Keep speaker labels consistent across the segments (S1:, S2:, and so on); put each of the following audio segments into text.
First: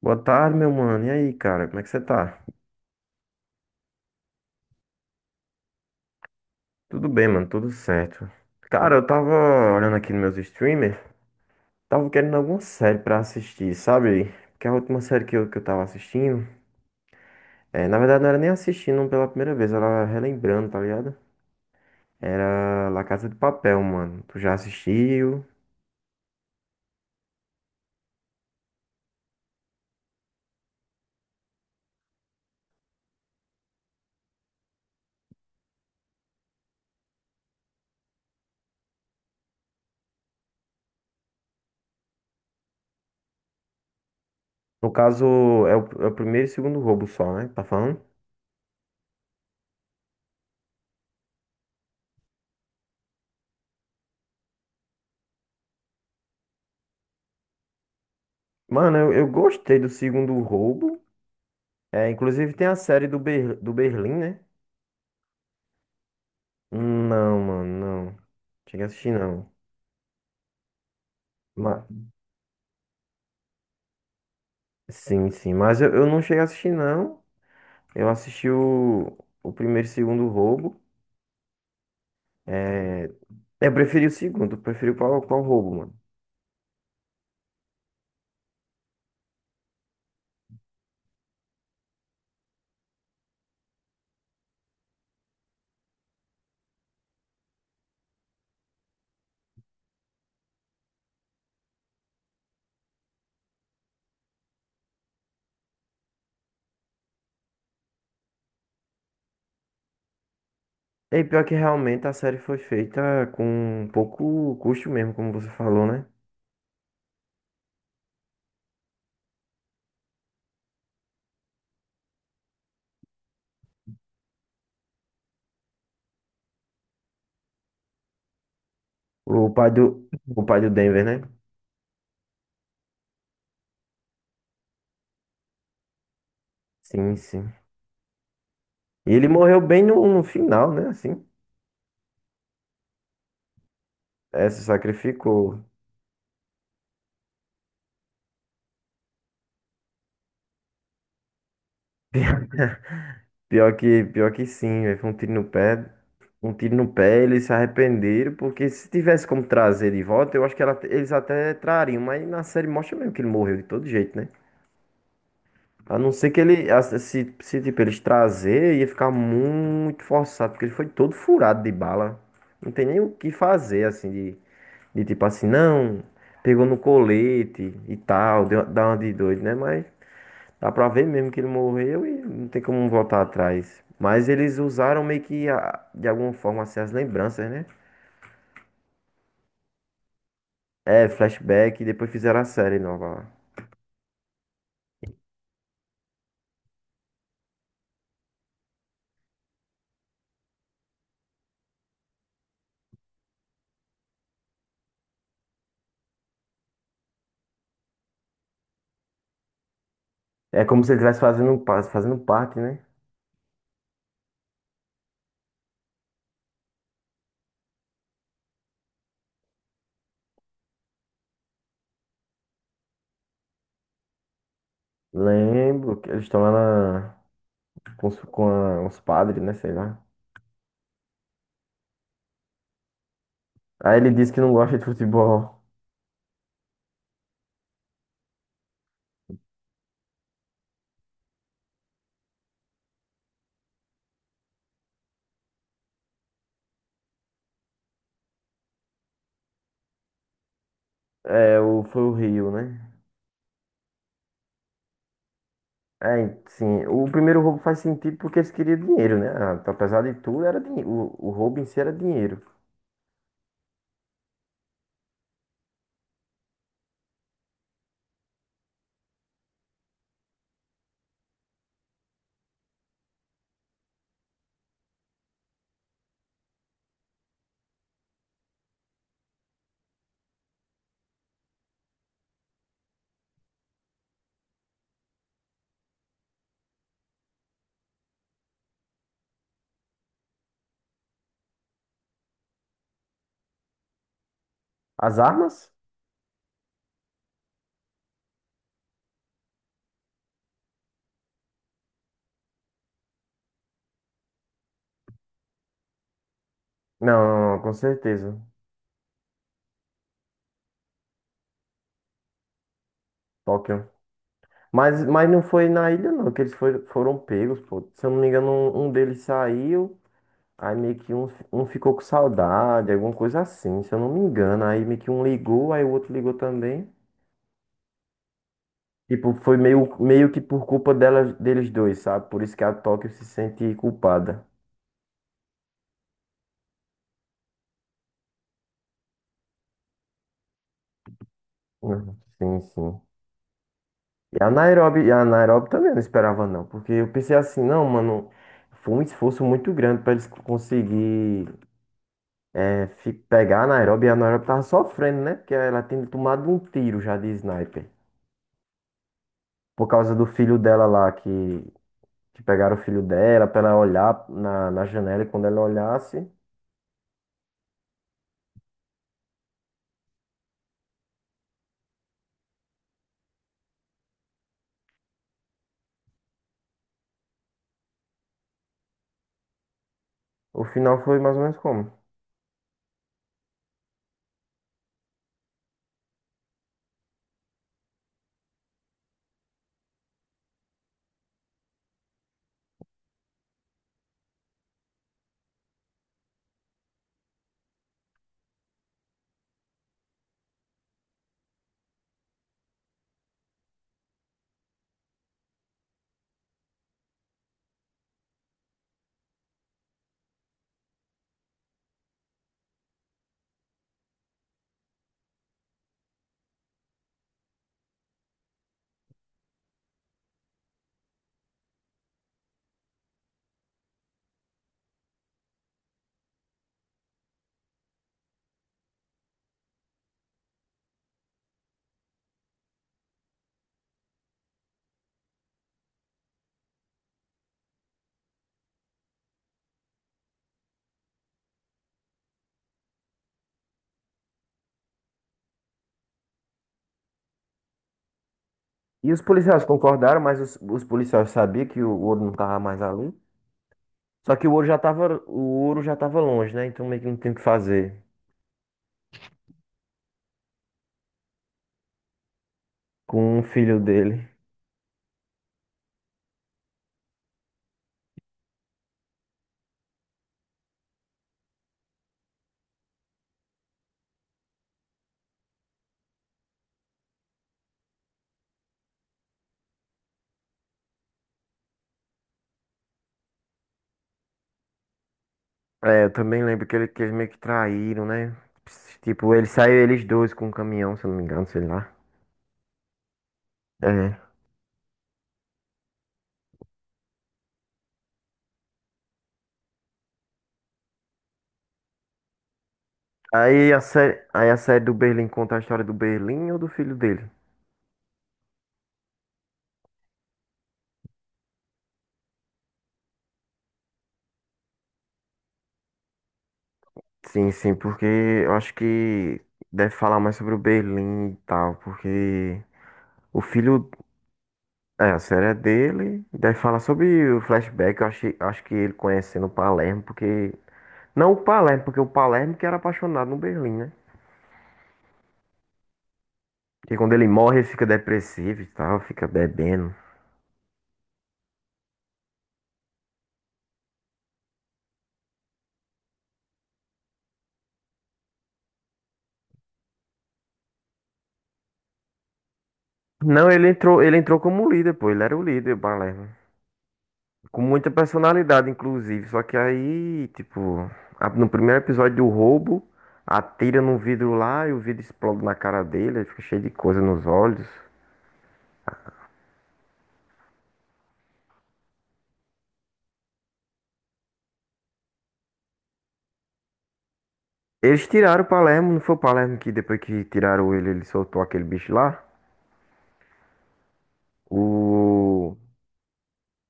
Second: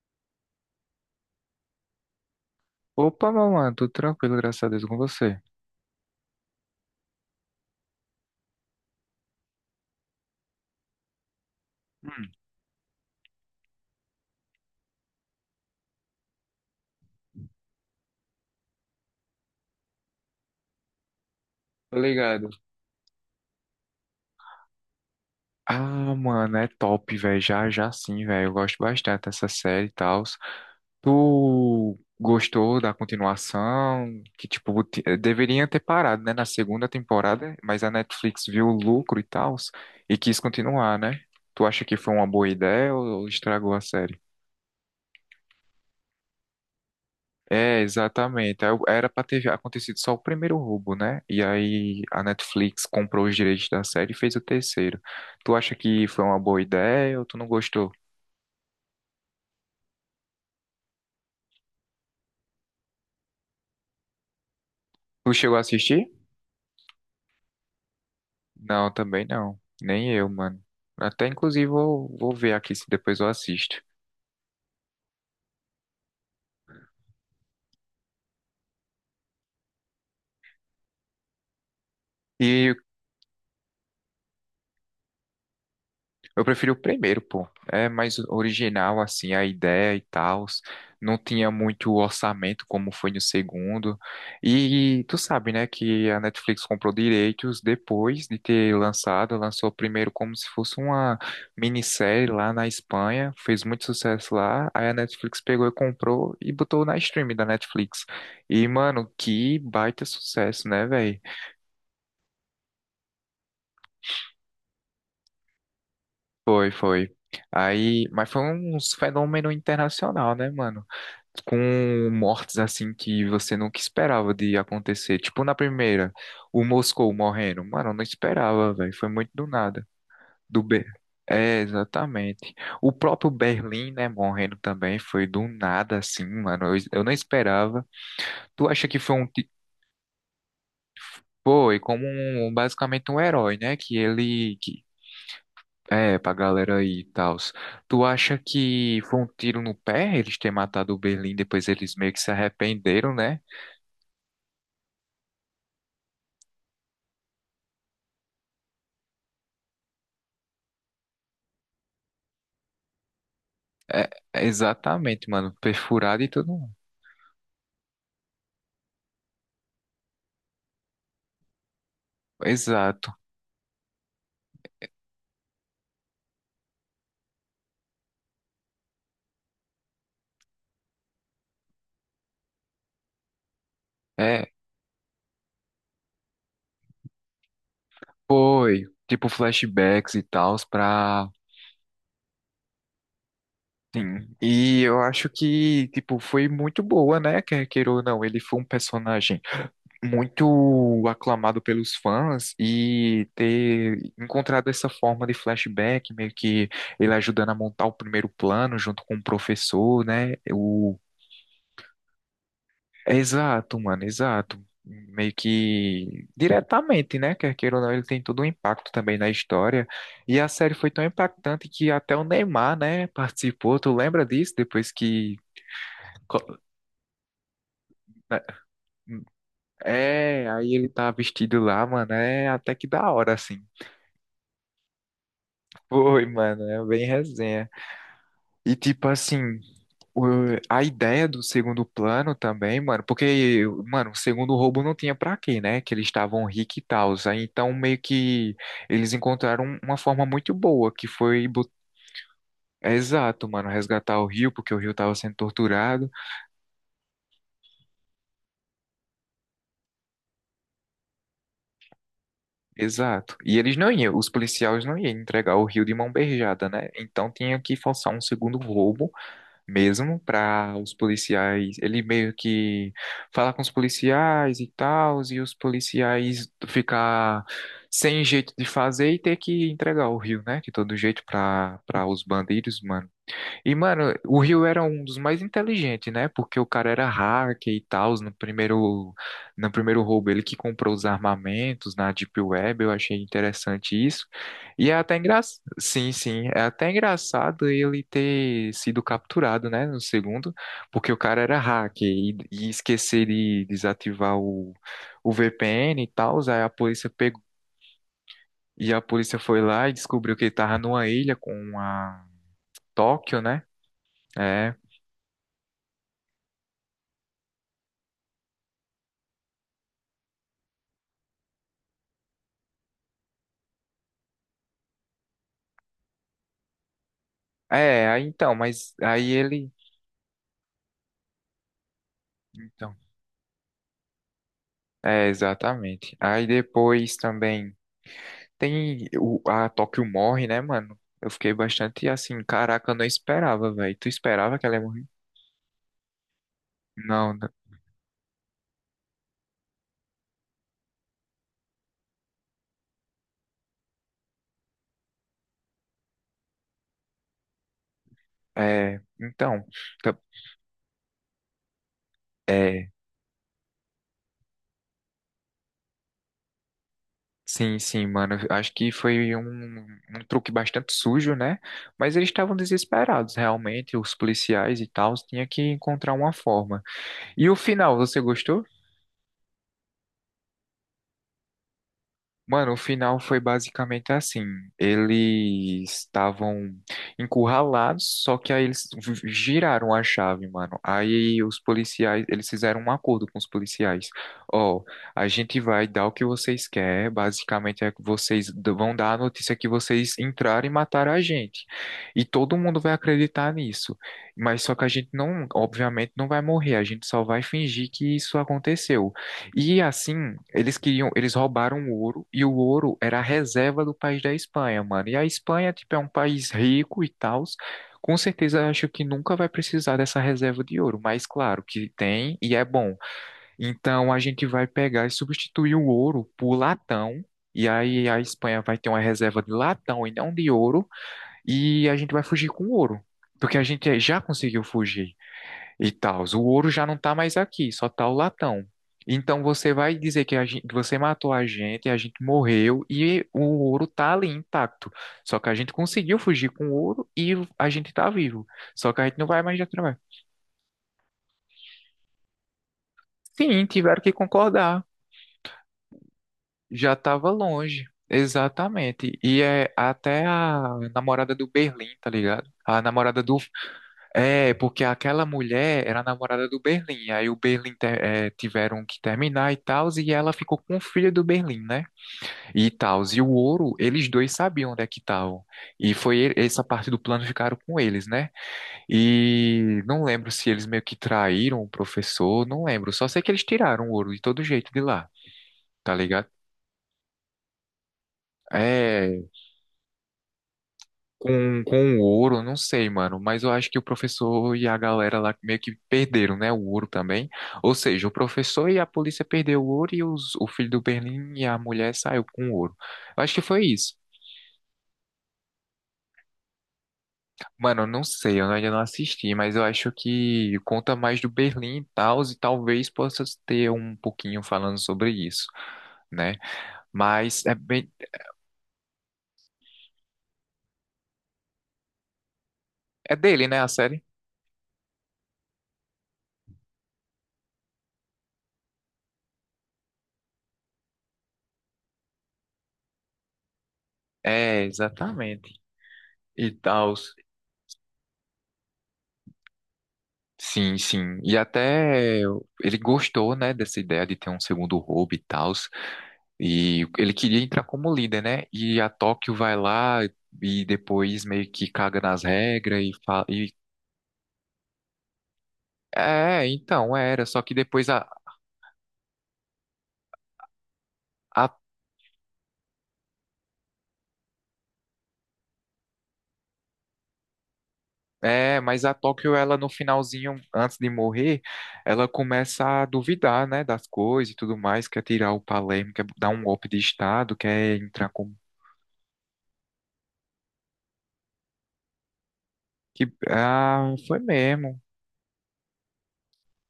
S1: Boa tarde, meu mano. E aí, cara, como é que você tá?
S2: Opa, meu mano, tudo tranquilo, graças a Deus, com você.
S1: Tudo bem, mano, tudo certo. Cara, eu tava olhando aqui nos meus streamers, tava
S2: Hum,
S1: querendo alguma série pra assistir, sabe? Porque a última série que eu tava assistindo, na verdade não era nem assistindo um pela primeira vez, era relembrando, tá ligado?
S2: tô ligado.
S1: Era La Casa de Papel, mano. Tu já assistiu?
S2: Ah, mano, é top, velho. Já, já sim, velho. Eu gosto bastante dessa série e tal. Tu gostou da continuação? Que, tipo, deveria ter parado, né, na segunda temporada, mas a Netflix viu o lucro e tal e quis continuar, né? Tu acha que foi uma boa ideia ou estragou a série?
S1: No caso, é o primeiro e segundo roubo só, né? Tá
S2: É,
S1: falando?
S2: exatamente. Era pra ter já acontecido só o primeiro roubo, né? E aí a Netflix comprou os direitos da série e fez o terceiro. Tu acha que foi uma boa ideia ou tu não gostou?
S1: Mano, eu gostei do segundo roubo. É, inclusive tem a série do, do Berlim, né?
S2: Tu chegou a assistir?
S1: Não, mano, não. Cheguei a
S2: Não,
S1: assistir,
S2: também
S1: não.
S2: não. Nem eu, mano. Até inclusive
S1: Mas,
S2: vou ver aqui se depois eu assisto.
S1: sim, sim. Mas eu não cheguei a assistir, não. Eu assisti o primeiro e segundo roubo.
S2: E
S1: É, eu preferi o segundo. Eu preferi o qual roubo, mano.
S2: eu preferi o primeiro, pô. É mais original, assim, a ideia e tal. Não tinha muito orçamento como foi no segundo. E tu sabe, né, que a Netflix comprou direitos depois de ter lançado. Lançou primeiro como se fosse uma minissérie lá na Espanha. Fez muito sucesso lá. Aí a Netflix pegou e comprou e botou na stream da Netflix. E, mano, que baita sucesso, né, velho?
S1: E pior que realmente a série foi feita com pouco custo mesmo, como você falou, né?
S2: Foi, foi. Aí, mas foi um fenômeno internacional, né, mano? Com mortes assim que você nunca esperava de acontecer. Tipo na primeira, o Moscou morrendo. Mano, eu não esperava, velho. Foi muito do
S1: O pai
S2: nada.
S1: o pai
S2: Do
S1: do
S2: B.
S1: Denver, né?
S2: É, exatamente. O próprio Berlim, né, morrendo também foi do nada assim, mano. Eu não
S1: Sim, sim.
S2: esperava. Tu acha que
S1: E
S2: foi um
S1: ele
S2: ti-
S1: morreu bem no final, né? Assim,
S2: Foi como um, basicamente um herói, né, que
S1: é,
S2: ele
S1: se
S2: que
S1: sacrificou.
S2: é, pra galera aí e tal. Tu acha que foi um tiro no pé eles terem matado o Berlim, depois eles meio que se arrependeram, né?
S1: Pior que sim, velho. Foi um tiro no pé. Um tiro no pé, eles se arrependeram, porque se tivesse como trazer de volta, eu acho que eles até trariam, mas na série mostra mesmo que ele morreu de todo
S2: É,
S1: jeito, né?
S2: é exatamente, mano.
S1: A não
S2: Perfurado e
S1: ser que
S2: tudo. Mais.
S1: ele, a- se tipo, eles trazer, ia ficar muito forçado, porque ele foi todo furado de bala. Não tem nem o
S2: Exato.
S1: que fazer, assim, não, pegou no colete e tal, dá uma de doido, né? Mas dá pra ver mesmo que ele morreu e não tem como voltar atrás. Mas
S2: É,
S1: eles usaram meio que de alguma forma assim, as lembranças, né?
S2: foi. Tipo, flashbacks e tal,
S1: É,
S2: pra.
S1: flashback e depois fizeram a série nova lá.
S2: Sim. E eu acho que, tipo, foi muito boa, né? Quer queira ou não, ele foi um personagem muito aclamado pelos fãs e ter encontrado essa forma de flashback, meio que ele ajudando a montar o primeiro plano junto com o professor, né?
S1: É como se
S2: O
S1: ele estivesse fazendo, fazendo parte, né?
S2: exato, mano, exato. Meio que diretamente, né? Quer queira ou não, ele tem todo um impacto também na história. E a série foi tão impactante que até o Neymar, né, participou. Tu lembra disso? Depois que.
S1: Lembro que eles
S2: Co-
S1: estão lá com, com os padres, né? Sei lá.
S2: é, aí ele tá vestido lá, mano. É até que da hora, assim.
S1: Aí ele disse que não gosta de futebol.
S2: Foi, mano, é bem resenha. E tipo assim, o- a ideia do segundo plano também, mano, porque, mano, o segundo roubo não tinha pra quê, né? Que eles estavam ricos e tal. Aí então meio que eles encontraram uma forma muito boa, que foi
S1: É,
S2: bot-
S1: foi o Rio, né?
S2: exato, mano, resgatar o Rio, porque o Rio tava sendo torturado.
S1: É, sim. O primeiro roubo faz sentido porque eles queriam dinheiro, né? Ah, apesar de tudo, era dinheiro. O roubo em si era dinheiro.
S2: Exato. E eles não iam, os policiais não iam entregar o Rio de mão beijada, né? Então tinha que forçar um segundo roubo mesmo para os policiais. Ele meio que fala com os policiais e tal, e os policiais ficar sem jeito de fazer e ter que entregar o Rio, né? De todo jeito para os bandidos, mano. E, mano, o Rio era um dos mais inteligentes, né? Porque o cara era hacker e tal, no primeiro roubo ele que comprou os armamentos na Deep Web, eu achei interessante isso. E é até
S1: As
S2: engraçado,
S1: armas?
S2: sim, sim, é até engraçado ele ter sido capturado, né, no segundo, porque o cara era hacker e esquecer de desativar o VPN e tal, aí a polícia pegou,
S1: Não, não, com certeza.
S2: e a polícia foi lá e descobriu que ele tava numa ilha com a Tóquio, né?
S1: Tóquio.
S2: É,
S1: Mas não foi na ilha, não, que eles foram, foram pegos, pô. Se eu não me engano, um deles saiu, aí meio que um ficou com saudade, alguma coisa assim, se eu não me engano. Aí meio que um ligou, aí o outro ligou também.
S2: é, aí então, mas aí
S1: Tipo, foi
S2: ele.
S1: meio, meio que por culpa dela, deles dois, sabe? Por isso que a
S2: Então.
S1: Tóquio se sente culpada.
S2: É, exatamente. Aí depois também tem a Tóquio morre, né, mano? Eu fiquei bastante
S1: Uhum.
S2: assim,
S1: Sim,
S2: caraca, eu
S1: sim.
S2: não esperava, velho. Tu esperava que ela ia morrer?
S1: E a Nairobi também eu não esperava, não, porque eu
S2: Não,
S1: pensei
S2: não.
S1: assim, não, mano, foi um esforço muito grande pra eles conseguir. É, pegar a Nairobi, e a Nairobi tava sofrendo, né? Porque ela tinha tomado um tiro já de sniper.
S2: É, então,
S1: Por causa
S2: tá-
S1: do filho dela lá, que pegaram o
S2: é,
S1: filho dela pra ela olhar na janela e quando ela olhasse,
S2: sim, sim, mano. Eu acho que foi um, um truque bastante sujo, né? Mas eles estavam desesperados, realmente, os policiais e tal, tinha que encontrar uma forma. E o final, você gostou?
S1: o final foi mais ou menos como.
S2: Mano, o final foi basicamente assim. Eles estavam encurralados, só que aí giraram a chave, mano. Aí os policiais, eles fizeram um acordo com os policiais. Ó, a gente vai dar o que vocês querem, basicamente é que vão dar a notícia que vocês entraram e mataram a gente. E todo mundo vai acreditar nisso. Mas só que a gente não, obviamente, não vai morrer, a gente só vai fingir que isso aconteceu. E assim, eles queriam, eles roubaram o ouro e o ouro era a reserva do país da Espanha, mano. E a Espanha, tipo, é um país rico e tal. Com certeza, eu acho que nunca vai precisar dessa reserva de ouro, mas claro que tem e é bom. Então a gente vai pegar e substituir o ouro por latão. E aí a Espanha vai ter uma reserva de latão e não de ouro, e a gente vai fugir com ouro, porque a gente já conseguiu fugir e tal. O ouro já não tá mais aqui, só tá o latão. Então você vai dizer que a gente, você matou a gente morreu e o ouro tá ali intacto. Só que a gente conseguiu fugir com o ouro e a gente tá vivo. Só que a
S1: E
S2: gente
S1: os
S2: não vai mais
S1: policiais
S2: já trabalhar.
S1: concordaram, mas os policiais sabiam que o ouro não tava mais ali.
S2: Sim, tiveram que
S1: Só que
S2: concordar.
S1: o ouro já tava longe, né? Então
S2: Já
S1: meio que não
S2: estava
S1: tinha o que
S2: longe.
S1: fazer
S2: Exatamente. E é até a namorada do Berlim, tá ligado? A namorada do
S1: com o filho dele.
S2: é, porque aquela mulher era a namorada do Berlim, aí o Berlim te- eh, tiveram que terminar e tal, e ela ficou com o filho do Berlim, né? E tal, e o ouro, eles dois sabiam onde é que estavam. E essa parte do plano ficaram com eles, né? E não lembro se eles meio que traíram o professor, não lembro, só sei que eles tiraram o ouro de todo jeito de lá, tá
S1: É, eu
S2: ligado?
S1: também lembro que, ele, que eles meio que traíram, né?
S2: É,
S1: Tipo, ele saiu eles dois com um caminhão, se eu não me engano, sei lá.
S2: com o ouro, não sei, mano, mas eu acho que o
S1: É.
S2: professor e a galera lá meio que perderam, né, o ouro também. Ou seja, o professor e a polícia perderam o ouro e o filho do Berlim e a mulher saiu com o ouro. Eu acho que foi isso.
S1: Aí a série do Berlim conta a história do Berlim ou do filho dele?
S2: Mano, eu não sei, eu ainda não assisti, mas eu acho que conta mais do Berlim e tal, e talvez possa ter um pouquinho falando sobre isso, né? Mas
S1: Sim,
S2: é
S1: sim,
S2: bem,
S1: porque eu acho que deve falar mais sobre o Berlim e tal, porque
S2: é
S1: o
S2: dele, né, a
S1: filho,
S2: série?
S1: é, a série é dele, deve falar sobre o flashback, eu acho, acho que ele conhecendo o Palermo, porque, não o Palermo, porque o Palermo que era apaixonado no Berlim, né?
S2: É, exatamente. E tal.
S1: Porque quando ele morre, ele fica depressivo e tal, fica bebendo.
S2: Sim, sim. E até ele gostou, né, dessa ideia de ter um segundo roubo e tal. E ele queria entrar como líder, né? E a Tóquio vai lá e depois meio que caga nas regras e fala.
S1: Não,
S2: E...
S1: ele entrou como líder, pô, ele era o líder, o Palermo.
S2: É, então era. Só que
S1: Com
S2: depois
S1: muita personalidade, inclusive. Só que aí, tipo, no
S2: a.
S1: primeiro episódio do roubo, atira num vidro lá e o vidro explode na cara dele, aí fica cheio de coisa nos olhos.
S2: É, mas a Tóquio, ela no finalzinho, antes de morrer, ela começa a duvidar, né, das coisas e tudo mais, quer tirar o Palermo, quer dar um golpe de Estado, quer entrar
S1: Eles
S2: como.
S1: tiraram o Palermo, não foi o Palermo que depois que tiraram ele, ele soltou aquele bicho lá?
S2: Que... Ah, foi mesmo.
S1: O.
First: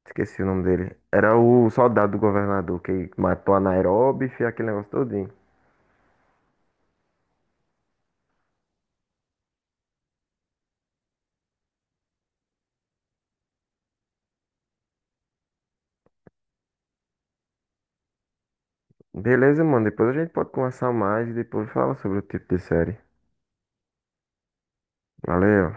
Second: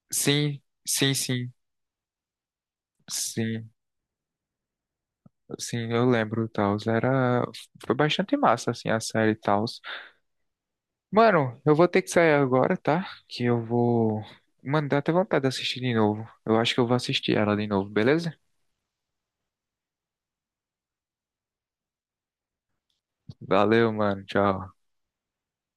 S1: Esqueci o
S2: Sim,
S1: nome dele.
S2: sim,
S1: Era
S2: sim.
S1: o soldado do governador que matou a
S2: Sim,
S1: Nairobi e fez aquele negócio todinho.
S2: sim, eu lembro, Taos. Era. Foi bastante massa, assim, a série Taos. Mano, eu vou ter que sair agora, tá? Que eu vou. Mano, dá até vontade de assistir de novo. Eu acho que eu vou assistir ela de novo, beleza?
S1: Beleza, mano. Depois a gente pode conversar mais e depois fala sobre o tipo de série.
S2: Valeu, mano. Tchau.
S1: Valeu.